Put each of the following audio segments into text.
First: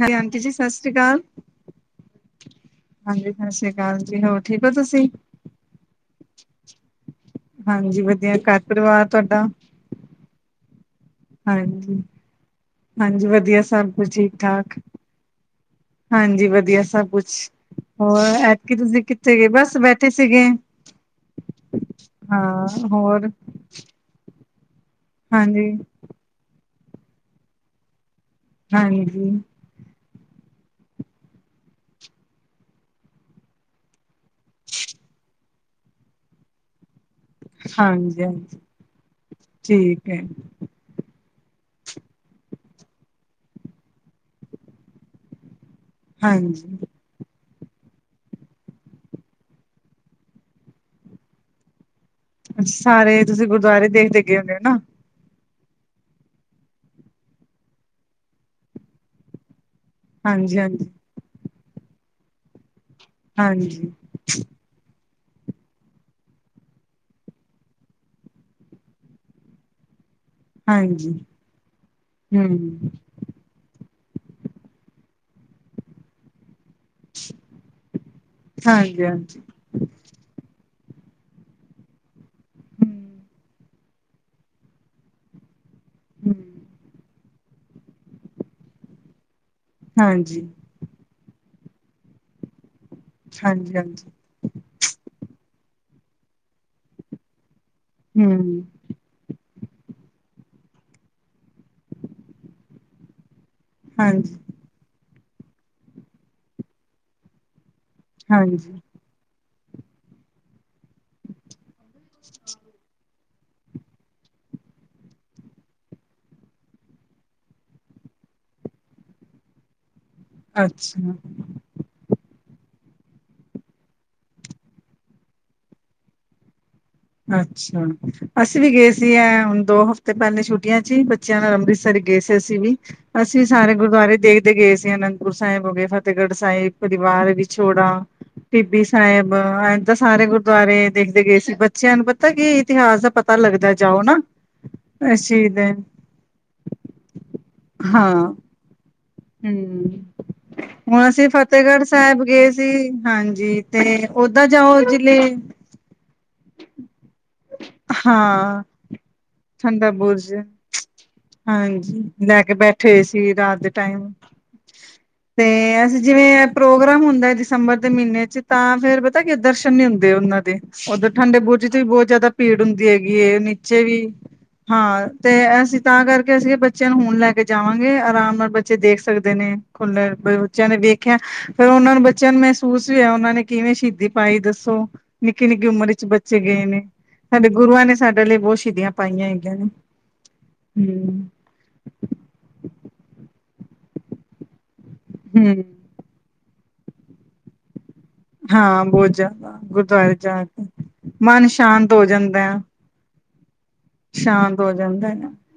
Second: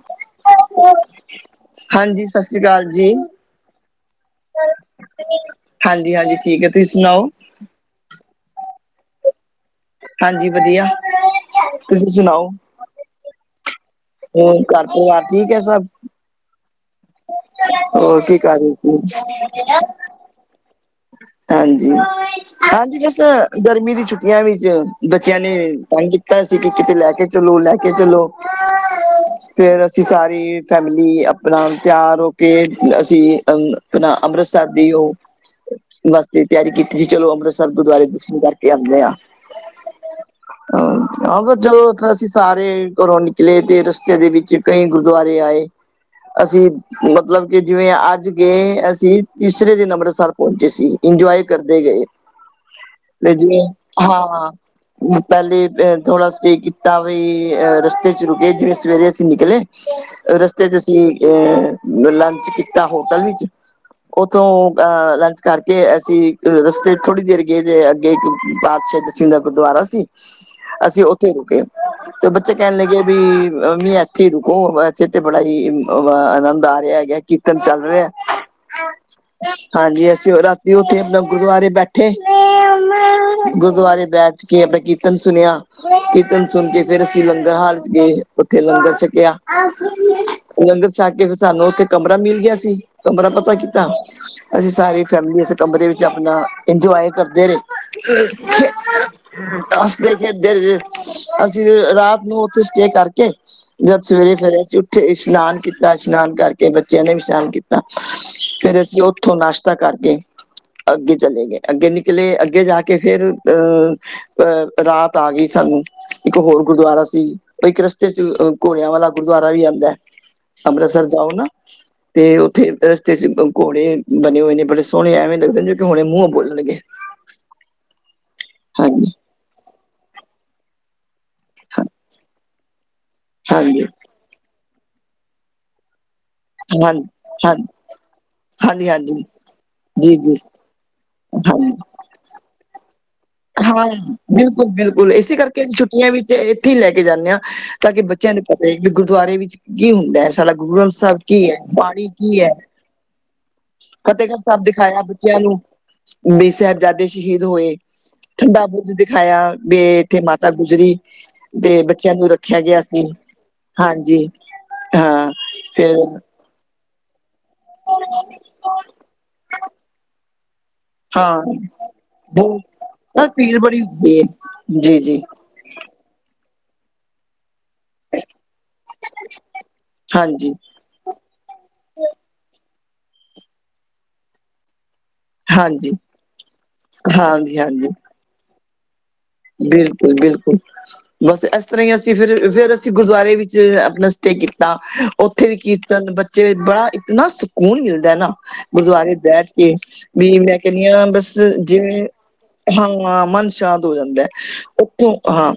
Hello, aunty ਜੀ ਸਤਿ ਸ਼੍ਰੀ ਅਕਾਲ। ਹਾਂਜੀ, ਸਤਿ ਸ੍ਰੀ ਅਕਾਲ ਜੀ। ਹਾਂਜੀ ਸਤਿ ਸ੍ਰੀ ਅਕਾਲ ਜੀ ਹੋਰ ਠੀਕ ਹੋ ਤੁਸੀਂ? ਜੀ, ਹਾਂਜੀ-ਹਾਂਜੀ ਠੀਕ ਹੈ, ਤੁਸੀਂ ਸੁਣਾਓ? ਹਾਂਜੀ ਵਧੀਆ, ਘਰ ਪਰਿਵਾਰ ਤੁਹਾਡਾ। ਹਾਂਜੀ ਵਧੀਆ। ਹਾਂਜੀ, ਤੁਸੀਂ ਸੁਣਾਓ ਹਾਂਜੀ ਵਧੀਆ ਸਭ ਕੁਝ ਹੋਰ ਠੀਕ-ਠਾਕ ਘਰ ਪਰਿਵਾਰ ਠੀਕ ਹੈ ਸਭ ਹਾਂਜੀ ਵਧੀਆ ਸਭ ਕੁਛ, ਹੋਰ ਕੀ ਕਰ ਐਤਕੀ ਰਹੇ ਤੁਸੀਂ ਕਿੱਥੇ ਗਏ? ਸੀ ਬੱਸ ਬੈਠੇ ਸੀਗੇ। ਹਾਂਜੀ, ਹਾਂ ਹਾਂਜੀ ਬੱਸ ਹੋਰ ਗਰਮੀ ਦੀ ਛੁੱਟੀਆਂ ਵਿੱਚ ਬੱਚਿਆਂ ਨੇ ਹਾਂਜੀ ਤੰਗ ਕੀਤਾ ਸੀ, ਕਿ ਕਿਤੇ ਲੈ ਕੇ ਚਲੋ, ਲੈ ਕੇ ਚਲੋ- - ਹਾਂਜੀ। ਫੇਰ, ਅਸੀਂ, ਸਾਰੀ ਫੈਮਲੀ, ਆਪਣਾ ਤਿਆਰ ਹੋ ਕੇ ਅਸੀਂ ਅ ਅੰਮ੍ਰਿਤਸਰ ਦੀ ਉਹ ਵਾਸਤੇ ਤਿਆਰੀ ਕੀਤੀ ਸੀ।, ਚਲੋ ਅੰਮ੍ਰਿਤਸਰ ਗੁਰਦੁਆਰੇ ਦਰਸ਼ਨ ਹਾਂਜੀ। ਕਰਕੇ ਆਉਂਦੇ ਹਾਂ। ਠੀਕ ਹੈ ਹਾਂ ਚਲੋ ਫ ਅਸੀਂ ਸਾਰੇ ਘਰੋਂ ਨਿਕਲੇ ਤੇ ਰਸਤੇ ਦੇ ਵਿੱਚ ਕਈ ਗੁਰਦੁਆਰੇ ਆਏ। ਅਸੀਂ ਹਾਂਜੀ ਮਤਲਬ ਕਿ ਜਿਵੇਂ ਅੱਜ ਗਏ, ਅਸੀਂ ਤੀਸਰੇ ਦਿਨ ਅੰਮ੍ਰਿਤਸਰ ਪਹੁੰਚੇ। ਚੇ ਸੀ ਇੰਜੋਏ ਕਰਦੇ ਗਏ। ਅੱਛ ਸਾਰੇ ਫਿਰ ਤੁਸੀਂ ਜਿਵੇਂ ਗੁਰਦੁਆਰੇ ਦੇਖਦੇ ਗਏ ਹਾਂ ਹੁੰਦੇ ਹੋ ਨਾ ਪਹਿਲੇ ਥੋੜਾ ਸਟੇ ਕੀਤਾ ਬਈ ਅ, ਰਸਤੇ ਚ ਰੁਕੇ ਜਿਵੇਂ ਸਵੇਰੇ ਅਸੀਂ ਨਿਕਲੇ। ਹਾਂਜੀ ਰਸਤੇ 'ਚ ਹਾਂਜੀ ਅਸੀਂ ਅ ਲੰਚ ਕੀਤਾ, ਹੋਟਲ ਵਿੱਚ। ਹਾਂਜੀ ਉਥੋਂ ਅ ਲੰਚ ਕਰਕੇ ਅਸੀਂ ਇੱਕ ਰਸਤੇ ਥੋੜੀ ਦੇਰ ਗਏ, ਤੇ ਅੱਗੇ ਪਾਤਸ਼ਾਹ ਦੱਸਵੀ ਦਾ ਗੁਰਦੁਆਰਾ ਸੀ। ਅਸੀਂ ਹਾਂਜੀ ਉੱਥੇ ਰੁਕੇ, ਤੇ ਬੱਚੇ ਕਹਿਣ ਹਮ ਲੱਗੇ ਵੀ ਇੱਥੇ ਰੁਕੋ, ਤੇ ਬੜਾ ਹੀ ਆਨੰਦ ਆ ਰਿਹਾ। ਕੀਰਤਨ ਚੱਲ ਰਿਹਾ, ਹਾਂਜੀ ਹਾਂਜੀ। ਹਾਂਜੀ ਆ [unintelligible] ਸ਼ਿਵਰਾਤੀ ਉੱਥੇ, ਆਪਣੇ ਗੁਰਦੁਆਰੇ ਬੈਠੇ। ਹਮ ਗੁਰਦੁਆਰੇ ਬੈਠ ਕੇ ਆਪਣਾ ਕੀਰਤਨ ਸੁਣਿਆ, ਕੀਰਤਨ ਹਮ ਸੁਣ ਕੇ ਫੇਰ ਅਸੀਂ ਲੰਗਰ ਹਾਲ ਤੇ ਉੱਥੇ ਲੰਗਰ ਛੱਕਿਆ, ਹਾਂਜੀ ਲੰਗਰ ਜਾਂ ਕੇ ਫਿਰ ਸਾਨੂੰ ਉੱਥੇ ਕਮਰਾ ਮਿਲ ਗਿਆ ਸੀ, ਕਮਰਾ ਪਤਾ ਹਾਂਜੀ ਕਿੱਦਾ, ਹਾਂਜੀ। ਅਸੀਂ ਸਾਰੇ ਫਿਰ ਅਸੀ ਇਸ ਕਮਰੇ ਵਿੱਚ ਆਪਣਾ, ਇੰਨਜੁਆਏ ਕਰਦੇ ਰਹੇ। ਹੂੰ, [unintelligible] ਅਸੀਂ ਦੇ ਫਿਰਦੇ [unintelligible] ਅਸੀਂ ਰਾਤ ਨੂੰ ਉੱਥੇ ਸਟੇ ਕਰਕੇ ਜਦ ਸਵੇਰੇ ਹਾਂਜੀ, ਫਿਰ ਅਸੀਂ ਉੱਠੇ ਇਸ਼ਨਾਨ ਕੀਤਾ, ਇਸ਼ਨਾਨ ਕਰਕੇ ਬੱਚਿਆਂ ਨੇ ਵੀ ਇਸ਼ਨਾਨ ਕੀਤਾ। ਹਾਂਜੀ, ਫੇਰ ਅਸੀਂ ਉੱਥੋਂ ਨਾਸ਼ਤਾ ਕਰ ਅੱਗੇ ਚਲੇ ਗਏ, ਅੱਗੇ ਨਿਕਲੇ, ਅੱਗੇ ਜਾ ਕੇ ਫਿਰ ਅਹ ਅਹ ਰਾਤ ਆ ਗਈ ਸਾਨੂੰ, ਇੱਕ ਹੋਰ ਗੁਰਦੁਆਰਾ ਸੀ। ਇੱਕ ਰਸਤੇ 'ਚ, ਘੋੜਿਆਂ ਵਾਲਾ ਗੁਰਦੁਆਰਾ ਵੀ ਆਉਂਦਾ ਹੈ। ਅੰਮ੍ਰਿਤਸਰ ਅੱਛਾ, ਜਾਓ ਨਾ, ਤੇ ਉੱਥੇ ਰਸਤੇ ਚ ਘੋੜੇ ਬਣੇ ਹੋਏ ਨੇ। ਘੋੜੇ ਐਵੇਂ ਲਗਦੇ, ਕਿ ਹੁਣੇ ਮੂੰਹੋਂ ਬੋਲਣਗੇ। ਅੱਛਾ, ਅਸੀਂ ਵੀ ਗਏ ਸੀ ਹਾਂਜੀ ਐ, ਹੁਣ ਦੋ ਹਫ਼ਤੇ ਪਹਿਲੇ ਛੁੱਟੀਆਂ ਚ ਹੀ ਬੱਚਿਆਂ ਨਾਲ ਹਾਂਜੀ ਅੰਮ੍ਰਿਤਸਰ ਗਏ ਅਸੀ ਵੀ, ਅਸੀ ਸਾਰੇ ਹਾਂਜੀ ਗੁਰਦੁਆਰੇ ਦੇਖਦੇ ਗਏ ਸੀ, ਅਨੰਦਪੁਰ ਸਾਹਿਬ ਹੋ ਗਏ, ਫਤਹ ਫਤਿਹਗੜ੍ਹ ਸਾਹਿਬ, ਪਰਿਵਾਰ ਹਾਂਜੀ ਵਿਛੋੜਾ, ਟਿੱਬੀ ਹਾਂਜੀ ਹਾਂਜੀ ਸਾਹਿਬ, ਆਏ ਤਾਂ ਜੀ ਸਾਰੇ ਜੀ ਗੁਰਦੁਆਰੇ ਦੇਖਦੇ ਗਏ ਸੀ, ਹਾਂਜੀ ਬੱਚਿਆਂ ਨੂੰ ਪਤਾ ਕੀ ਇਤਿਹਾਸ ਦਾ ਪਤਾ ਲੱਗਦਾ ਹਾਂ, ਜਾਓ ਨਾ ਬਿਲਕੁਲ-ਬਿਲਕੁਲ ਇਸ ਇਸੇ ਚੀਜ਼ ਕਰਕੇ ਦੇ ਅਸੀਂ ਛੁੱਟੀਆਂ ਵਿੱਚ ਇੱਥੇ ਹੀ ਲੈ ਕੇ ਜਾਂਦੇ ਹਾਂ ਤਾਂ ਕਿ ਹਾਂ ਬੱਚਿਆਂ ਨੂੰ ਵੀ ਗੁਰਦੁਆਰੇ ਵਿੱਚ ਕੀ ਹੂੰ। ਹੁੰਦਾ ਐ ਸਾਡਾ ਗੁਰੂ ਗ੍ਰੰਥ ਹੁਣ ਸਾਹਿਬ ਅਸੀਂ ਕੀ ਐ? ਫਤਿਹਗੜ੍ਹ ਬਾਣੀ ਸਾਹਿਬ ਕੀ ਗਏ ਐ? ਸੀ ਹਾਂਜੀ ਤੇ ਫ਼ਤਿਹਗੜ੍ਹ ਓਦਾਂ ਸਾਹਿਬ ਜਾਓ ਦਿਖਾਇਆ ਜਿਲੇ ਬੱਚਿਆਂ ਨੂੰ, ਵੀ ਸਾਹਿਬਜ਼ਾਦੇ ਸ਼ਹੀਦ ਹੋਏ। ਹਾਂ ਠੰਡਾ ਬੁਰਜ ਦਿਖਾਇਆ, ਵੀ ਠੰਡਾ ਕਿ ਇੱਥੇ ਬੁਰਜ ਮਾਤਾ ਗੁਜ਼ਰੀ ਦੇ ਹਾਂਜੀ ਬੱਚਿਆਂ ਨੂੰ ਲੈ ਰੱਖ ' ਕੇ [unintelligible] ' ਗਿਆ ਬੈਠੇ ਹੋਏ ਸੀ ਰਾਤ ਦੇ ਟਾਈਮ ਹਾਂਜੀ। ਹਾਂ ਤੇ ਫਿਰ ਅਸੀਂ ਜਿਵੇਂ ਪ੍ਰੋਗਰਾਮ ਹੁੰਦਾ ਦਸੰਬਰ ਦੇ ਮਹੀਨੇ 'ਚ' ਤਾਂ ਫੇਰ ਪਤਾ ਕੀ ਦਰਸ਼ਨ ਨੀ ਹੁੰਦੇ ਉਹਨਾਂ ਦੇ ਉੱਧਰ ਠੰਡੇ ਹਾਂ ਬੁਰਜ 'ਚ' ਵੀ ਬਹੁਤ ਜ਼ਿਆਦਾ ਬਹੁਤ ਭੀੜ ਹੁੰਦੀ ਪਰ ਹੈਗੀ ਭੀੜ ਬੜੀ ਨੀਚੇ ਵੀ ਹੁੰਦੀ ਹੈ ਜੀ ਹਾਂ ਤੇ ਜੀ ਤੇ ਅਸੀਂ ਤਾਂ ਕਰਕੇ ਅਸੀਂ ਬੱਚਿਆਂ ਨੂੰ ਹੁਣ ਲੈ ਕੇ ਜਾਵਾਂਗੇ। ਆਰਾਮ ਨਾਲ ਬੱਚੇ ਦੇਖ ਸਕਦੇ ਨੇ, ਖੁੱਲੇ ਹਾਂਜੀ ਬੱਚਿਆਂ ਨੇ ਵੇਖ ਮੈਂ ਕਿਹਾ ਫਿਰ ਉਹਨਾਂ ਨੂੰ ਬੱਚਿਆਂ ਨੂੰ ਮਹਿਸੂਸ ਵੀ ਹੋਇਆ ਉਹਨਾਂ ਨੇ ਕਿਵੇਂ ਸ਼ਹੀਦੀ ਪਾਈ ਦੱਸੋ। ਨਿੱਕੀ-ਨਿੱਕੀ ਹਾਂਜੀ ਉਮਰ 'ਚ' ਬੱਚੇ ਗਏ ਨੇ, ਸਾਡੇ ਹਾਂਜੀ ਗੁਰੂਆਂ ਨੇ ਸਾਡੇ ਲਈ ਬਹੁਤ ਸ਼ਹੀਦੀਆਂ ਪਾਈਆਂ ਈ। ਬਿਲਕੁਲ-ਬਿਲਕੁਲ ਬੱਸ ਇਸ ਤਰ੍ਹਾਂ ਹੀ ਅਸੀਂ ਫ ਫਿਰ ਅਸੀਂ ਗੁਰਦੁਆਰੇ ਵਿੱਚ ਆਪਣਾ ਸਟੇ ਕੀਤਾ ਉੱਥੇ ਵੀ ਹੂੰ ਕੀ ਤਿੰਨ ਬੱਚੇ ਬੜਾ ਇੱਕ ਨਾ ਸਕੂਨ ਮਿਲਦਾ ਨਾ ਹਾਂ ਬਹੁਤ ਗੁਰਦੁਆਰੇ ਬੈਠ ਜ਼ਿਆਦਾ ਕੇ ਗੁਰਦੁਆਰੇ ਵੀ ਜਾ ਮੈਂ ਕੇ ਕਹਣੀ ਆ ਬੱਸ ਮਨ ਸ਼ਾਂਤ ਹੋ ਜਿਵੇਂ ਜਾਂਦਾ ਹੈ। ਹਾਂ ਮਨ ਸ਼ਾਂਤ ਉਥੋਂ ਹੋ ਜਾਂਦਾ ਐ, ਸ਼ਾਂਤ ਹੋ ਜਾਂਦਾ ਉੱਥੋਂ ਹੈ ਹਾਂ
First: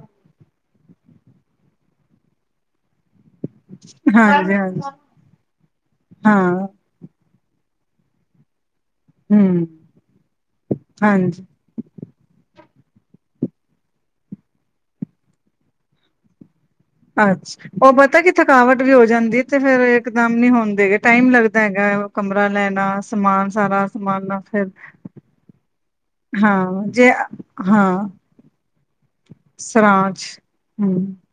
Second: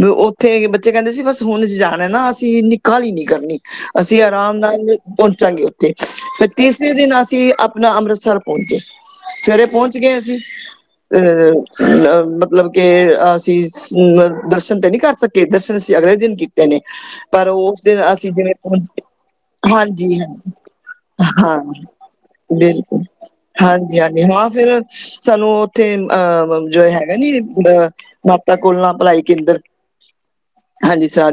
ਵੀ ਉੱਥੇ ਬੱਚੇ ਕਹਿੰਦੇ ਸੀ ਬੱਸ ਹੁਣ ਜਾਣਾ ਨਾ ਅਸੀਂ ਏਨੀ ਕਾਹਲੀ ਨੀ ਕਰਨੀ ਅਸੀਂ ਹਾਂਜੀ ਆਰਾਮ ਹਾਂਜੀ ਨਾਲ ਪਹੁੰਚਾਂਗੇ ਉੱਥੇ, ਹਾਂ ਫਿਰ ਤੀ ' [unintelligible] ' ਦਿਨ ਅਸੀਂ ਆਪਣਾ ਅੰਮ੍ਰਿਤਸਰ ਪਹੁੰਚੇ, ਹਮ ਸਵੇਰੇ ਪਹੁੰਚ ਗਏ ਅਸੀਂ, ਹਾਂਜੀ ਅਹ ਅ -ਮਤਲਬ ਕੇ ਅਸੀਂ ਅ -ਦਰਸ਼ਨ ਤੇ ਨਹੀਂ ਕਰ ਸਕੇ ਦਰਸ਼ਨ ਅਸੀਂ ਅਗਲੇ ਦਿਨ ਕੀਤੇ ਨੇ, ਪਰ ਅੱਛਾ ਉਸ ਉਹ ਦਿਨ ਪਤਾ ਅਸੀਂ ਕਿ ਜਿਵੇਂ ਥਕਾਵਟ ਪਹੁੰਚ, ਵੀ ਹੋ ਜਾਂਦੀ ਤੇ ਫੇਰ ਇਕਦਮ ਨੀ ਹਾਂਜੀ-ਹਾਂਜੀ ਹੁੰਦੇ ਹੈਗੇ ਟਾਈਮ ਹਾਂ, ਲੱਗਦਾ ਹੈਗਾ ਕਮਰਾ ਲੈਣਾ ਬਿਲਕੁਲ, ਸਮਾਨ ਸਾਰਾ ਹਾਂਜੀ-ਹਾਂਜੀ ਸਮਾਨਾ ਹਾਂ ਫਿਰ ਫੇਰ ਸਾਨੂੰ ਉਹ ਥੇ ਅ - ਬ -ਜੋ ਹਾਂ ਜੇ ਹੈਗਾ ਨੀ ਹਾਂ ਮਾਤਾ ਕੋਲ ਨਾ ਭਲਾਈ ਕੇਂਦਰ, ਸਰਾਂਚ ਹਮ ਹਾਂਜੀ ਸਰ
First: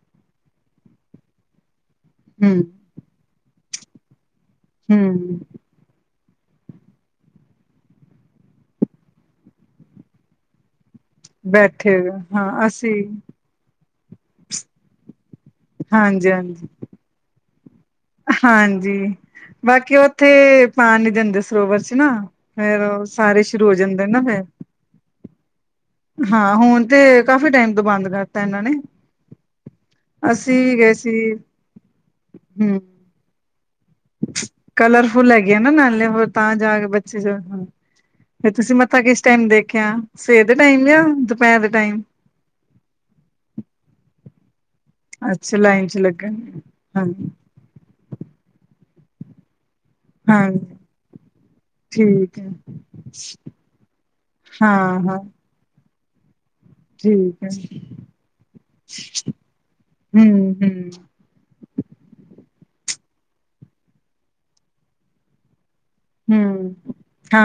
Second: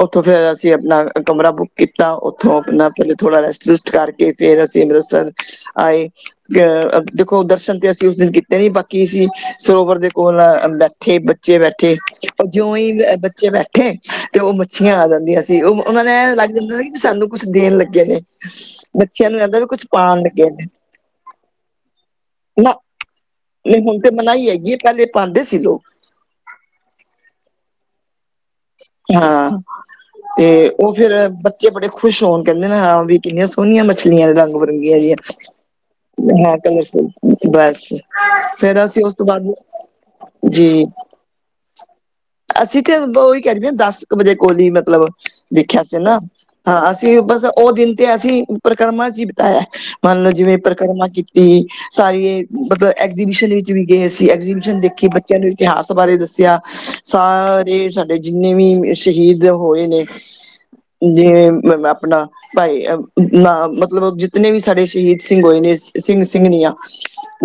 ਉੱਥੋਂ ਫ਼ਿਰ ਅਸੀਂ ਆਪਣਾ ਕਮਰਾ ਬੁੱਕ ਕੀਤਾ ਉੱਥੋਂ ਹਮ ਆਪਣਾ ਥੋੜਾ ਰੈਸਟ-ਰੂਸਟ ਕਰਕੇ ਫੇਰ ਅਸੀਂ ਅੰਮ੍ਰਿਤਸਰ ਹਮ ਆਏ ਅ ਦੇਖੋ ਦਰਸ਼ਨ ਤੇ ਅਸੀਂ ਉਸ ਦਿਨ ਕੀਤੇ ਨ ਬਾਕੀ ਅਸੀਂ ਸਰੋਵਰ ਦੇ ਕੋਲ ਅ ਉੱਥੇ ਬੱਚੇ ਬੈਠੇ, ਹਾਂ ਜਿਉਂ ਹੀ ਅਸੀਂ ਬੱਚੇ ਬੈਠੇ ਤੇ ਉਹ ਮੱਛੀਆਂ ਆ ਜਾਂਦੀਆਂ ਜੀਉਹ ਉਹਨਾਂ ਨੇ ਹਾਂਜੀ ਲੱਗ ਹਾਂਜੀ ਜਾਂਦਾ ਸੀ ਵੀ ਸਾਨੂੰ ਕੁੱਛ ਦੇਣ ਲੱਗੇ ਨੇ ਬੱਚਿਆਂ ਨੂੰ ਕਹਿੰਦਾ ਵੀ ਕੁੱਛ ਪਾਉਣ ਲੱਗੇ ਨੇ ਪਾਣ ਨੀ ਦਿੰਦੇ ਸਰੋਵਰ 'ਚ' ਨਾ। ਨਾ ਫਿਰ ਸਾਰੇ ਸ਼ੁਰੂ ਹੋ ਨਹੀਂ ਹੁਣ ਜਾਂਦੇ ਤੇ ਨਾ ਫਿਰ ਮਨਾਹੀ ਹੈਗੀ ਪਹਿਲੇ ਪਾਦੇ ਸੀ ਲੋਕ‌। ਹਾਂ, ਹੁਣ ਤੇ ਕਾਫ਼ੀ ਟਾਈਮ ਤੋਂ ਬੰਦ ਕਰ ਹਾਂ, ਤੇ ਅਸੀਂ ਵੀ ਉਹ ਗਏ ਫਿਰ ਸੀ, ਬੱਚੇ ਬੜੇ ਖੁਸ਼ ਹੋਣ ਕਹਿੰਦੇ ਨੇ ਹੂੰ। ਹਾਂ ਵੀ ਕਿੰਨੀਆਂ ਸੋਹਣੀਆਂ ਮੱਛਲੀਆਂ ਨੇ ਰੰਗ-ਬਿਰੰਗੀਆਂ ਜੀਆਂ ਕਲਰਫੁਲ ਹੈਗੇ ਆ ਨਾ ਨਾਲੇ ਹੋਰ ਹਾਂ, ' [unintelligible] ' ਕੱਲ ਬੱਸ ਫਿਰ ਤੁਸੀਂ ਮੱਥਾ ਕਿਸ ਟਾਈਮ ਦੇਖਿਆ ਸਵੇਰ ਦੇ ਜੀ ਟਾਈਮ ਜਾਂ ਦੁਪਹਿਰ ਦੇ ਟਾਈਮ। ਅਸੀਂ ਤੇ ਉਹੀ ਕਹਿੰਦੇ ਹ ਦੱਸ ਕ ਵਜੇ ਕੋਲ ਹੀ ਮਤ ਮਤਲਬ, ਅੱਛਾ ਦੇਖਿਆ ਲਾਈਨ ਸੀ ਚ ਨਾ ਲੱਗਣ, ਹਾਂ ਅਸੀਂ ਹਾਂਜੀ, ਬੱਸ। ਉਹ ਦਿਨ ਤੇ ਪਰਿਕਰਮਾ 'ਚ' ਬਿਤਾਇਆ ਮੰਨ ਲਓ। ਜਿਵੇਂ ਹਾਂਜੀ ਪਰਿਕਰਮਾ ਕੀਤੀ। ਸਾਰੀ ਠੀਕ ਹੈ। ਮਤਲਬ ਐਗਜੀਬਿਸ਼ਨ ਵਿੱਚ ਵੀ ਗਏ ਸੀ। ਐਗਜੀਬਿਸ਼ਨ ਹਾਂ, ਦੇਖੀ ਹਾਂ ਬੱਚਿਆਂ ਨੂੰ ਇਤਿਹਾਸ ਬਾਰੇ ਦੱਸਿਆ, ਠੀਕ ਹੈ, ਸਾਰੇ ਜਿੰਨੇ ਵੀ ਸ਼ਹੀਦ ਹੋਏ ਨੇ ਹੂੰ, ਹੂੰ, ਜਿਵੇਂ ਆਪਣਾ ਭਾਈ ਨਾ ਮਤਲਬ ਜਿਤਨੇ ਵੀ ਸਾਡੇ ਸ਼ਹੀਦ ਸਿੰਘ ਹੋਏ ਨੇ। ਸਿੰਘ-ਸਿੰਘਣੀਆਂ ਹੂੰ,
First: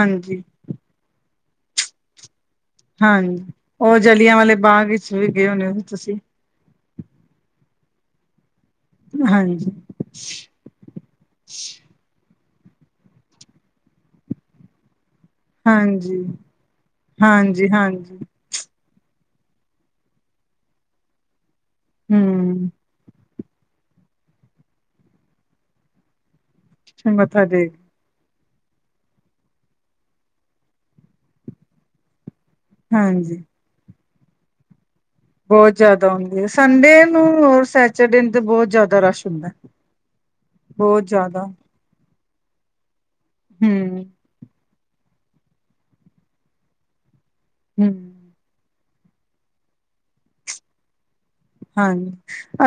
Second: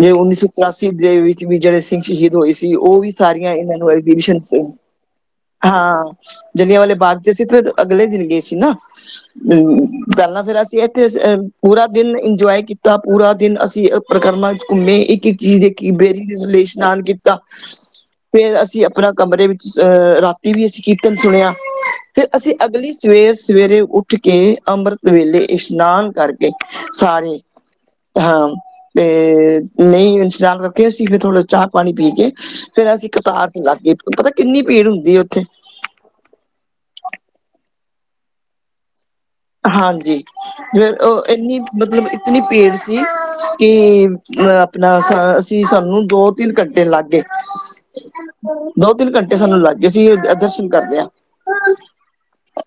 ਜ ਉੱਨੀ ਸੌ ਚਰਾਸੀ ਦੇ ਵਿੱਚ ਵੀ ਜਿਹੜੇ ਸਿੰਘ ਸ਼ਹੀਦ ਹੋਏ ਸੀ। ਉਹ ਵੀ ਹਾਂਜੀ ਸਾਰੀਆਂ ਇਹਨਾਂ ਨੂੰ ਉਹ ਜਲਿਆਂ ਐਗਜੀਵਿਸਨ [unintelligible] ਹਾਂ, ਤੁਸੀਂ ਜਲਿਆਂ ਵਾਲੇ ਬਾਗ ਚ ਅਸੀ ਫਿਰ ਅਗਲੇ ਦਿਨ ਗਏ ਸੀ ਨਾ। ਹਾਂਜੀ ਅਹ ਪਹਿਲਾਂ ਫਿਰ ਅਸੀਂ ਇਹ ਪੂਰਾ ਦਿਨ ਇੰਜੋਏ ਕੀਤਾ, ਪੂਰਾ ਦਿਨ ਅਸੀਂ ਪ੍ਰਕਰਮ ਵਿੱਚ ਘੁੰਮੇ। ਚੀਜ ਦੇਖੀ। ਹਾਂਜੀ ਬੇਰੀ ਥੱਲੇ ਇਸ਼ਨਾਨ ਕੀਤਾ। ਹਾਂਜੀ ਹਾਂਜੀ ਫਿਰ ਅਸੀਂ ਆਪਣਾ ਕਮਰੇ ਵਿੱਚ ਅਹ ਰਾਤੀ ਵੀ ਅਸੀ ਕੀਰਤਨ ਸੁਣਿਆ। ਫਿਰ ਅਸੀਂ ਹਮ ਅਗਲੀ ਸਵੇਰ-ਸਵੇਰੇ ਉੱਠ ਉੱਠ ਕੇ ਅੰਮ੍ਰਿਤ ਵੇਲੇ ਇਸ਼ਨਾਨ ਕਰਕੇ ਸਾਰੇ। ਮੱਥਾ ਟੇਕ ਹਾਂ ਤੇ ਨਹੀਂ ਇਸਨਾਨ ਕਰਕੇ ਅਸੀਂ ਫਿਰ ਥੋੜ੍ਹਾ ਚਾਹ-ਪਾਣੀ ਪੀ ਕੇ। ਫਿਰ‌ ਅਸੀਂ ਹਾਂਜੀ ਕਤਾਰ ਚ ਲੱਗੇ ਗਏ। ਪਤਾ ਕਿੰਨੀ ਭੀੜ ਹੁੰਦੀ ਏ। ਬਹੁਤ ਜਿਆਦਾ ਹੁੰਦੀ ਏ। ਸੰਡੇ ਨੂੰ ਰ ਸੈਚਡੇ ਨੂੰ ਤੇ ਬਹੁਤ ਜਿਆਦਾ ਰਸ਼ ਹੁੰਦਾ। ਹਾਂਜੀ, ਬਹੁਤ ਉਹ ਜ਼ਿਆਦਾ ਇੰਨੀ ਮਤਲਬ ਇਤਨੀ ਭੀੜ ਕਿ ਹਮ ਅ ਆਪਣਾ ਅਸੀਂ ਸਾਨੂੰ ਦੋ-ਤਿੰਨ ਘੰਟੇ ਲੱਗ ਗਏ। ਹਮ ਦੋ-ਤਿੰਨ ਘੰਟੇ ਸਾਨੂੰ ਲੱਗ ਗਏ ਸੀ। ਅਸੀ ਦਰਸ਼ਨ ਕਰਦਿਆਂ। ਹਾਂ।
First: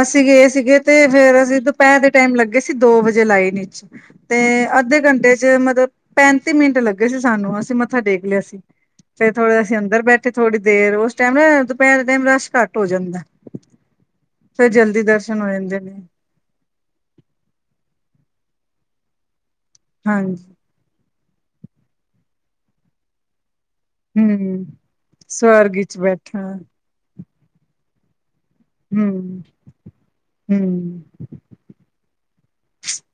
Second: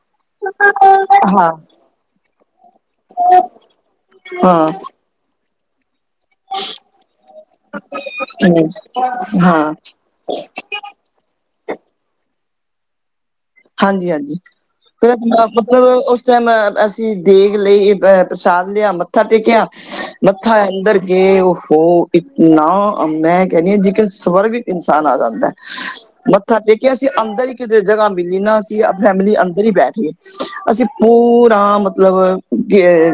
ਅਸੀਂ ਗਏ ਸੀਗੇ ਤੇ ਫਿਰ ਹਾਂ ਅਸੀ ਦੁਪਹਿਰ ਦੇ ਟਾਈਮ ਲੱਗੇ ਸੀ ਦੋ ਵਜੇ ਲਾਈਨ ਵਿਚ। ਤੇ ਹਾਂ ਅੱਧੇ ਘੰਟੇ ਚ ਮਤਲਬ ਪੈਂਤੀ ਮਿੰਟ ਲੱਗੇ ਸੀ ਸਾਨੂੰ। ਅਸੀ ਮੱਥਾ ਟੇਕ ਲਿਆ ਸੀ। ਹਮ ਫਿਰ ਥੋੜੇ ਹਾਂ ਅਸੀਂ ਅੰਦਰ ਬੈਠੇ ਥੋੜੀ ਦੇਰ ਉਸ ਟੇਮ ਨਾ ਦੁਪਹਿਰ ਦੇ ਟਾਈਮ ਰਸ਼ ਘੱਟ ਹੋ ਜਾਂਦਾ। ਹਾਂਜੀ ਹਾਂਜੀ। ਫਿਰ ਜਲਦੀ ਫ ਦਰਸ਼ਨ ਹੋ ਜਾਂਦੇ ਮਤਲਬ ਨੇ ਉਸ ਉਸ ਟਾਈਮ ਅਸੀ ਦੇਗ ਲਈ ਅ ਪ੍ਰਸ਼ਾਦ ਲਿਆ, ਮੱਥਾ ਟੇਕਿਆ। ਹਾਂਜੀ ਮੱਥਾ ਅੰਦਰ ਕਿ ਉਹ ਇਤਨਾ ਮੈਂ ਕਹਿੰਦੀ ਹਾਂ ਜ ਸਵਰਗ ਹੂੰ ਇਨਸਾਨ ਆ ਜਾਂਦਾ ਸਵਰਗ ਵਿੱਚ ਏ। ਬੈਠਾ ਮੱਥਾ ਟੇਕਿਆ ਅਸੀਂ ਅੰਦਰ ਹੀ ਕਿਤੇ ਜਗ੍ਹਾ ਮਿਲੀ ਨਾ। ਫੈਮਿਲੀ ਹੂੰ ਅੰਦਰ ਹੀ ਬੈਠ ਗਏ। ਅਸੀਂ ਹੂੰ ਪੂਰਾ ਮਤਲਬ ਗ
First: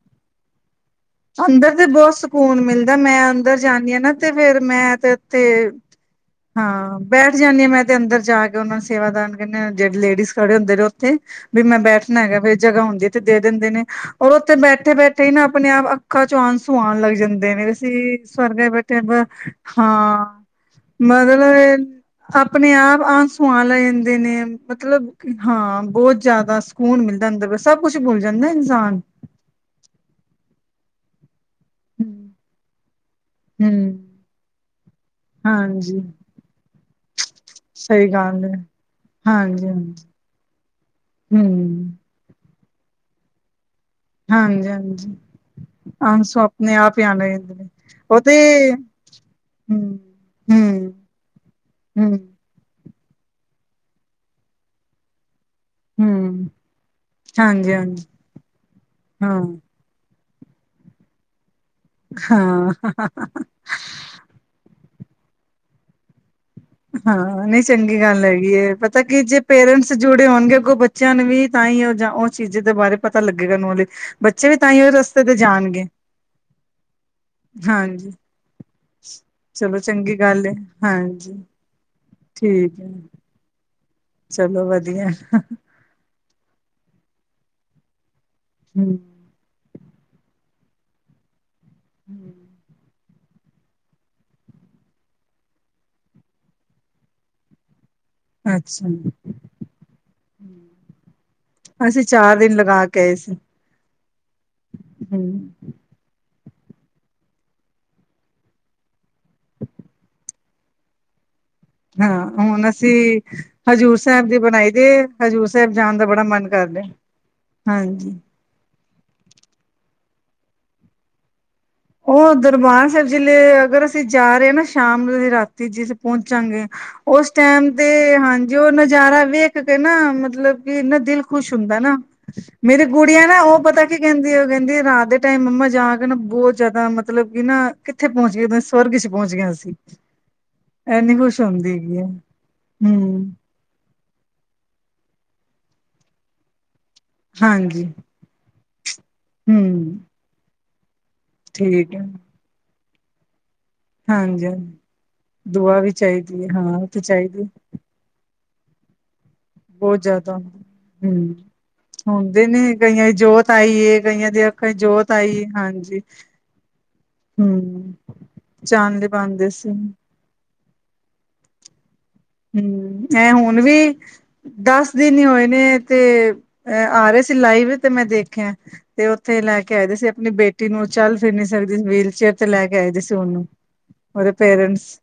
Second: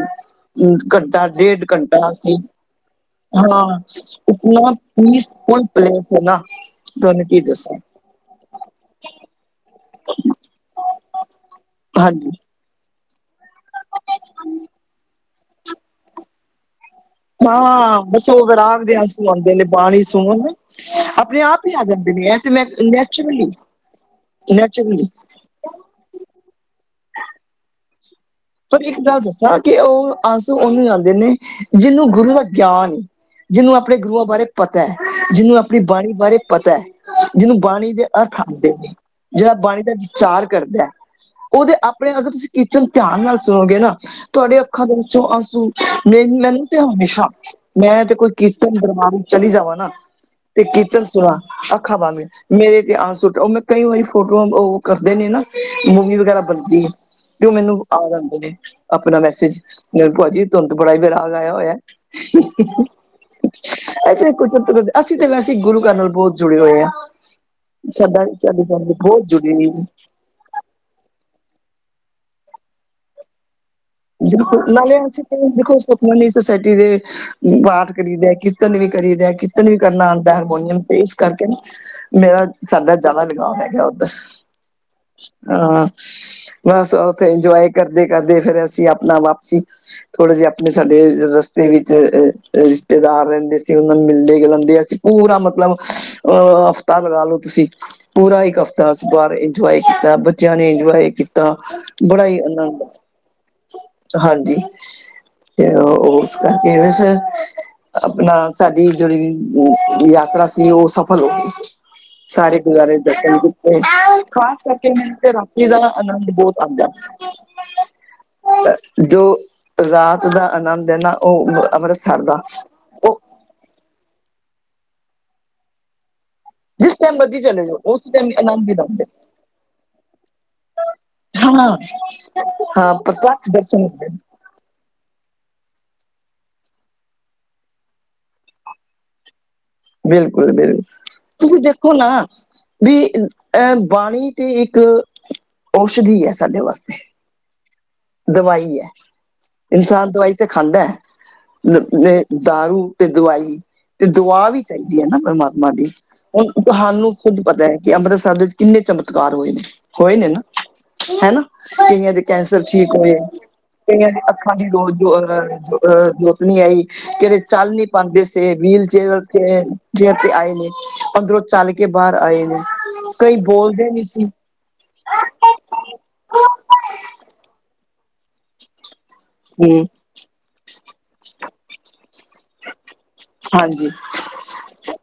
[unintelligible] ਡੇਢ ਅੰਦਰ ਤੇ ਘੰਟਾ ਬਹੁਤ ਅਸੀਂ ਸਕੂਨ ਮਿਲਦਾ ਮੈਂ ਅੰਦਰ ਹਾਂ। ਜਾਂਦੀ ਨਾ ਤੇ ਫੇਰ ਇਤਨਾ ਮੈਂ ਤੇ ਉੱਥੇ ਪੀਸਫੁਲ ਪਲੇਸ ਏ ਨਾ। ਹਾਂ ਤੁਹਾਨੂੰ ਬੈਠ ਕੀ ਜਾਂਦੀ ਆ। ਦੱਸਾਂ ਮੈਂ ਤੇ ਅੰਦਰ ਜਾ ਕੇ। ਉਹ ਸੇਵਾਦਾਨ ਕਹਿਨੇ ਜਿਹੜੇ ਲੇਡੀਜ਼ ਖੜੇ ਹੁੰਦੇ ਰਹੇ ਉੱਥੇ ਵੀ ਮੈਂ ਬੈਠਣਾ ਹਾਂਜੀ ਹੈਗਾ ਜਗ੍ਹਾ ਹੁੰਦੀ ਏ। ਦੇ ਦਿੰਦੇ ਨੇ ਔਰ ਉੱਥੇ ਬੈਠੇ-ਬੈਠੇ ਹੀ ਨਾ ਆਪਣੇ ਆਪ ਅੱਖਾਂ ਚ ਆਉਣ ਆਸੋ ਆਣ‌ ਲੱਗ ਜਿੰਦੇ ਨੇ ਹਾਂ ਅਸੀਂ ਬਸ ਉਹ ਸਵਰਗ ਵਿਰਾਗ ਦੇ ਬੈਠੇ ਆਂਸੂ ਆਉਂਦੇ ਨੇ ਬਾਣੀ ਸੁਣੋ ਹਾਂ ਨਾ ਆਪਣੇ ਮਤਲਬ ਆਪ ਹੀ ਇਹ ਆ ਮਤ ਜਾਂਦੇ ਨੇ ਇਹ ਤੇ ਮੈਂ ਆਪਣੇ ਆਪ ਨੈਚੁਰਲੀ ਆਸੂ ਆ ਲੈ ਜਾਂਦੇ ਨੇ। ਮਤਲਬ ਨੈਚੁਰਲੀ ਹਾਂ। ਬਹੁਤ ਜ਼ਿਆਦਾ ਸਕੂਨ ਮਿਲਦਾ ਅੰਦਰ ਬਸ। ਸਭ ਕੁੱਛ ਭੁੱਲ ਜਾਂਦਾ ਜੀ। ਪਰ ਇੱਕ ਗੱਲ ਦੱਸਾਂ ਕਿ ਉਹ ਅੰਸੂ ਉਹਨੂੰ ਜਾਂਦੇ ਨੇ ਜਿਹਨੂੰ ਗੁਰੂ ਦਾ ਗਿਆਨ ਹੋ। ਜਿਹਨੂੰ ਆਪਣੇ ਹੂੰ ਗੁਰੂਆਂ ਬਾਰੇ ਪਤਾ, ਜਿਹਨੂੰ ਆਪਣੀ ਹਾਂਜੀ ਬਾਣੀ ਬਾਰੇ ਪਤਾ। ਜਿਹਨੂੰ ਬਾਣੀ ਦੇ ਸਹੀ ਅਰਥ ਗੱਲ ਹੈ ਆਂਦੇ ਨੇ। ਜਿਹੜਾ ਹਾਂਜੀ ਬਾਣੀ ਦਾ ਹਾਂਜੀ ਵਿਚਾਰ ਕਰਦਾ। ਉਹਦੇ ਹੂੰ ਆਪਣੇ ਅਗਰ ਤੁਸੀਂ ਕੀਰਤਨ ਧਿਆਨ ਨਾਲ ਸੁਣੋਗੇ ਨਾ। ਤੁਹਾਡੇ ਹਾਂਜੀ ਅੱਖਾਂ ਦੇ ਹਾਂਜੀ ਵਿੱਚੋਂ ਅੰਸੂ ਆਂਸੂ ਮੈਨੂੰ ਆਪਣੇ ਤੇ ਆਪ ਹੀ ਆਣ ਹਮੇਸ਼ਾ। ਲੱਗ ਜਾਂਦੇ ਨੇ ਮੈਂ ਤੇ ਉਹ ਕੋਈ ਕੀਰਤਨ ਦਰਬਾਰ ਚਲੀ ਜਾਵਾਂ ਹੂੰ ਨਾ, ਤੇ ਹੂੰ ਕੀਰਤਨ ਸੁਣਾ, ਅੱਖਾਂ ਹੂੰ ਬੰਦ। ਮੇਰੇ ਤੇ ਆ ਆਸ਼ੂ ਸੁਟ ਉਹ ਮੈਂ ਕਈ ਵਾਰ ਫੋਟੋਆਂ ਕਰਦੇ ਨੇ ਨਾ ਮੂਵੀ ਵਗੈਰਾ ਹੂੰ ਬਣਦੀ ਏ ਤੇ ਉਹ ਹਾਂਜੀ ਮੈਨੂੰ ਆ ਹਾਂਜੀ ਜਾਂਦੇ ਨੇ ਆਪਣਾ ਹਾਂ ਮੈਸੇਜ। ਲੈ ਭਾਜੀ, ਤੁਹਾਨੂੰ ਤੇ ਬੜਾ ਹੀ ਵਿਰਾਗ ਆਇਆ ਹੋਇਆ। ਹਾਂ। ਏਥੇ ਕੋਈ ਚੱਕਰ ਅਸੀਂ ਤਾਂ ਵੈਸੇ ਗੁਰੂ ਘਰ ਨਾਲ ਬਹੁਤ। ਜੁੜੇ ਹੋਏ ਆ ਹਾਂ, ਨਹੀਂ ਚੰਗੀ ਗੱਲ ਸਾਡਾ ਹੈਗੀ ਸਾਡੀ ਏ ਫੈਮਿਲੀ ਪਤਾ ਕੀ ਬਹੁਤ ਜੇ ਜੁੜੀ ਹੋਈ ਹੈ ਪੇਰੈਂਟਸ ਜੁੜੇ ਹੋਣਗੇ। ਅੱਗੋਂ ਬੱਚਿਆਂ ਨੂੰ ਵੀ ਤਾਂ ਹੀ ਉਹ ਜਾ ਚੀਜ਼ ਦੇ ਬਾਰੇ ਪਤਾ ਲੱਗੇਗਾ ਨੋਲਜ। ਬਿਲਕੁਲ ਨਾਲੇ ਅਸੀਂ ਤੇ ਦੇਖੋ ਸੁਖਮਨੀ ਸੋਸਾਇਟੀ ਦੇ ਬਾਤ ਹਾਂਜੀ ਕਰੀ ਦਾ ਕਿ ਕੀਰਤਨ ਵੀ ਕਰੀ ਦਾ। ਕੀਰਤਨ ਵੀ ਚਲੋ ਕਰਨਾ ਚੰਗੀ ਆਦਾ ਗੱਲ ਏ ਹਰਮੋਨੀਅਮ ਤੇ ਇਸ ਹਾਂਜੀ ਕਰਕੇ ਨਾ। ਮੇਰਾ, ਠੀਕ ਹੈ ਸਾਡਾ ਜ਼ਿਆਦਾ ਲਗਾਓ ਹੈਗਾ ਉੱਧਰ। ਚਲੋ ਵਧੀਆ। ਹਾਂ, ਬਸ ਉੱਥੇ ਇੰਜੋਏ ਕਰਦੇ-ਕਰਦੇ ਫਿਰ ਅਸੀਂ ਹੂੰ ਆਪਣਾ ਵਾਪਸੀ ਥੋੜੇ ਜਿਹੇ ਆਪਣੇ ਸਾਡੇ ਰਸਤੇ ਵਿੱਚ ਅਹ ਰਿਸ਼ਤੇਦਾਰ ਰਹਿੰਦੇ ਸੀ। ਉਹ ਨਾਲ ਮਿਲਦੇ ਗਲਾਂਦੇ ਆ ਅਸੀ ਪੂਰਾ ਮਤਲਬ ਅਹ ਹਫ਼ਤਾ ਲਗਾਲੋੋ ਤੁਸੀ। ਪੂਰਾ ਇੱਕ ਅੱਛਾ ਹਫ਼ਤਾ ਅਸੀਂ ਬਾਹਰੇ ਇੰਜੋਏ ਕੀਤਾ। ਬੱਚਿਆਂ ਨੇ ਇੰਜੋਏ ਕੀਤਾ। ਬੜਾ ਹੀ ਆਨੰਦ ਏ ਸੀ। ਹਾਂਜੀ। ਹੂੰ ਤੇ ਉਸ ਕਰਕੇ ਨਾ ਫਿਰ। ਆਪਣਾ, ਸਾਡੀ ਜਿਹੜੀ ਯਾਤਰਾ ਸੀ। ਉਹ ਸਫਲ ਹੋ ਗਈ। ਹਾਂ ਸਾਰੇ ਹੁਣ ਗੁਰਦਆਰੇ ਅਸੀਂ ਦਰਸ਼ਨ ਕੀਤੇ। ਹਜ਼ੂਰ ਸਾਹਿਬ ਦੀ ਖਾਸ ਬਣਾਈ ਦੀ ਕਰਕੇ ਏ, ਮੈਨੂੰ ਤੇ ਹਜ਼ੂਰ ਰਾਤੀ ਸਾਹਿਬ ਦਾ ਜਾਣ ਬੜਾ ਆਨੰਦ ਮਨ ਬਹੁਤ ਕਰ ਆਦਾਂ। ਰਿਹਾ [inaudible] ਹਾਂਜੀ। ਜੋ ਰਾਤ ਦਾ ਅਨੰਦ ਏ ਨਾ ਉਹ ਅਵਰਸ ਉਹ ਦਰਬਾਰ ਸਾਹਿਬ ਜ਼ਿਲ੍ਹੇ ਅਗਰ ਅਸੀਂ ਜਾ ਰਹੇ ਹਾਂ ਨਾ ਸ਼ਾਮ ਨੂੰ ਅਸੀਂ ਰਾਤੀ ਜਿਸ ਪਹੁੰਚਾਂਗੇ। ਜਿਸ ਟਾਈਮ ਉਸ ਮਰਜ਼ੀ ਚਲੇ ਟੈਮ ਜਾਓ ਤੇ ਉਸ ਟਾਈਮ ਹਾਂਜੀ ਆਨੰਦ ਉਹ ਹੀ ਆਨੰਦ ਨਜ਼ਾਰਾ ਵੇਖ ਕੇ ਨਾ ਮਤਲਬ ਕਿ ਇਨਾਂ ਦਿਲ ਖੁਸ਼ ਹਾਂ ਹੁੰਦਾ ਨਾ। ਮੇਰੀ ਹਾਂ ਗੁੜੀਆਂ ਨਾ ਪ੍ਰਤੱਖ ਉਹ ਦਰਸ਼ਨ ਪਤਾ ਕੀ ਹੁੰਦੇ ਨੇ ਕਹਿੰਦੀ ਉਹ ਕਹਿੰਦੀ ਰਾਤ ਦੇ ਟਾਈਮ ਮੰਮਾ ਜਾ ਕੇ ਨਾ ਬਹੁਤ ਜਿਆਦਾ ਮਤਲਬ ਕਿ ਨਾ ਕਿੱਥੇ ਪਹੁੰਚ ਗਿਆ। ਸਵਰਗ 'ਚ ਪਹੁੰਚ ਗਿਆ ਅਸੀਂ? ਬਿਲਕੁਲ-ਬਿਲਕੁਲ। ਇੰਨੀ ਖੁਸ਼ ਤੁਸੀ ਹੁੰਦੀ ਦੇਖੋ ਹੈਗੀ ਹੈ ਨਾ ਵੀ ਹਮ ਐ ਬਾਣੀ ਤੇ ਇੱਕ ਔਸ਼ਧੀ ਏ, ਸਾਡੇ ਵਾਸਤੇ। ਹਾਂਜੀ ਦਵਾਈ ਐ। ਹਮ ਇਨਸਾਨ ਦਵਾਈ ਤੇ ਖਾਂਦਾ। ਠੀਕ ਹੈ ਮਤਲ ਦਾਰੂ ਤੇ ਦਵਾਈ ਹਾਂਜੀ ਜੀ‌। ਕਿਰਪਾ ਨਾ ਪ੍ਰਮਾਤਮਾ ਦੀ, ਹੁਣ ਤੇ ਤੁਹਾਨੂੰ ਖੁਦ ਚਾਹੀਦੀ ਪਤਾ ਏ ਕਿ ਅੰਮ੍ਰਿਤਸਰ ਦੇ ਵਿੱਚ ਕਿੰਨੇ ਚਮਤਕਾਰ ਹੋਏ ਨੇ। ਬਹੁਤ ਹੋਏ ਨੇ ਜ਼ਿਆਦਾ। ਨਾ ਹਮ ਹਨਾ ਕਈਆਂ ਦੇ ਹੁੰਦੇ ਨੇ ਕੈਂਸਰ ਠੀਕ ਕਈਆਂ ਦੀ ਹੋਏ, ਜੋਤ ਆਈ ਏ ਕਈਆਂ ਦੇ ਅੱਖਾਂ ਦੀ ਚ ਰੋ ਅਹ ਜੋਤ ਆਈ ਏ ਹਾਂਜੀ। ਜੋ ਅਹ ਨੀ ਆਈ ਕਿਹੜੇ ਚੱਲ ਨੀ ਹੂੰ ਪਾਂਦੇ ਸੇ ਵੀਲ ਚਾਨਣੇ ਚੇਅਰ ਪਾਂਦੇ ਤੇ। ਸੀ ਚੇਰ ਤੇ ਆਏ ਨੇ ਅੰਦਰੋਂ ਚੱਲ ਕੇ ਬਾਹਰ ਆਏ ਨੇ ਹੂੰ ਐ ਕਈ ਹੁਣ ਵੀ ਬੋਲਦੇ ਨਹੀਂ ਸੀ। ਦਸ ਦਿਨ ਹੀ ਹੋਏ ਨੇ ਤੇ ਆ ਰਹੇ ਸੀ ਲਾਈਵ ਤੇ ਮੈਂ ਦੇਖਿਆ। ਤੇ ਉੱਥੇ ਲੈ ਕੇ ਹਮ ਆਏ ਸੀ। ਆਪਣੀ ਬੇਟੀ ਨੂੰ ਚੱਲ, ਫਿਰ ਨੀ ਸਕਦੀ ਸੀ ਵੀਲਚੇਅਰ ਤੇ ਲੈ ਕੇ ਆਏ ਦੇ ਸੀ ਉਹਨੂੰ। ਹਾਂਜੀ ਉਹਦੇ ਪੇਰੈਂਟਸ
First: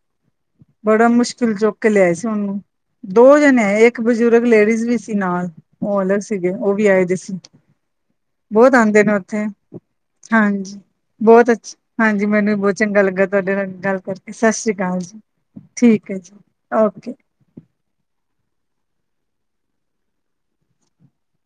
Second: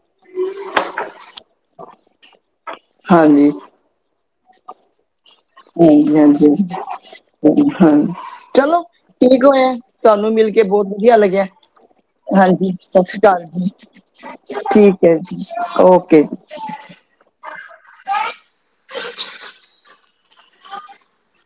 ਬੜਾ ਮੁਸ਼ਕਿਲ ਚੁੱ ਕੇ ਲਿਆ ਸੀ ਉਹਨੂੰ। ਦੋ ਹਾਂਜੀ ਜਣੇ ਇੱਕ ਬਜ਼ੁਰਗ ਲੇਡੀਜ਼ ਵੀ ਸੀ ਨਾਲ। ਉਹ ਹਾਂਜੀ ਅਲੱਗ ਸੀਗੇ‌। ਹਾਂਜੀ ਉਹ ਵੀ ਆਏ ਦੇ ਸੀ ਹਾਂ ਬਹੁਤ ਚਲੋ ਆਦੇ ਨੇ ਠੀਕ ਉੱਥੇ। ਹੋਇਆ ਤੁਹਾਨੂੰ ਮਿਲ ਕੇ ਹਾਂਜੀ ਬਹੁਤ ਵਧੀਆ ਲੱਗਿਆ ਬਹੁਤ ਅੱਛ ਹਾਂਜੀ ਮੈਨੂੰ ਵੀ ਬਹੁਤ ਸਤਿ ਚੰਗਾ ਸ਼੍ਰੀ ਲੱਗਾ ਅਕਾਲ ਤੁਹਾਡੇ ਨਾਲ਼ ਜੀ ਗੱਲ ਕਰਕੇ ਸਸਰੀ ਕਾਲ ਠੀਕ ਹੈ ਜੀ ਠੀਕ ਏ ਓਕੇ ਜੀ ਓਕੇ। [inaudible] [inaudible]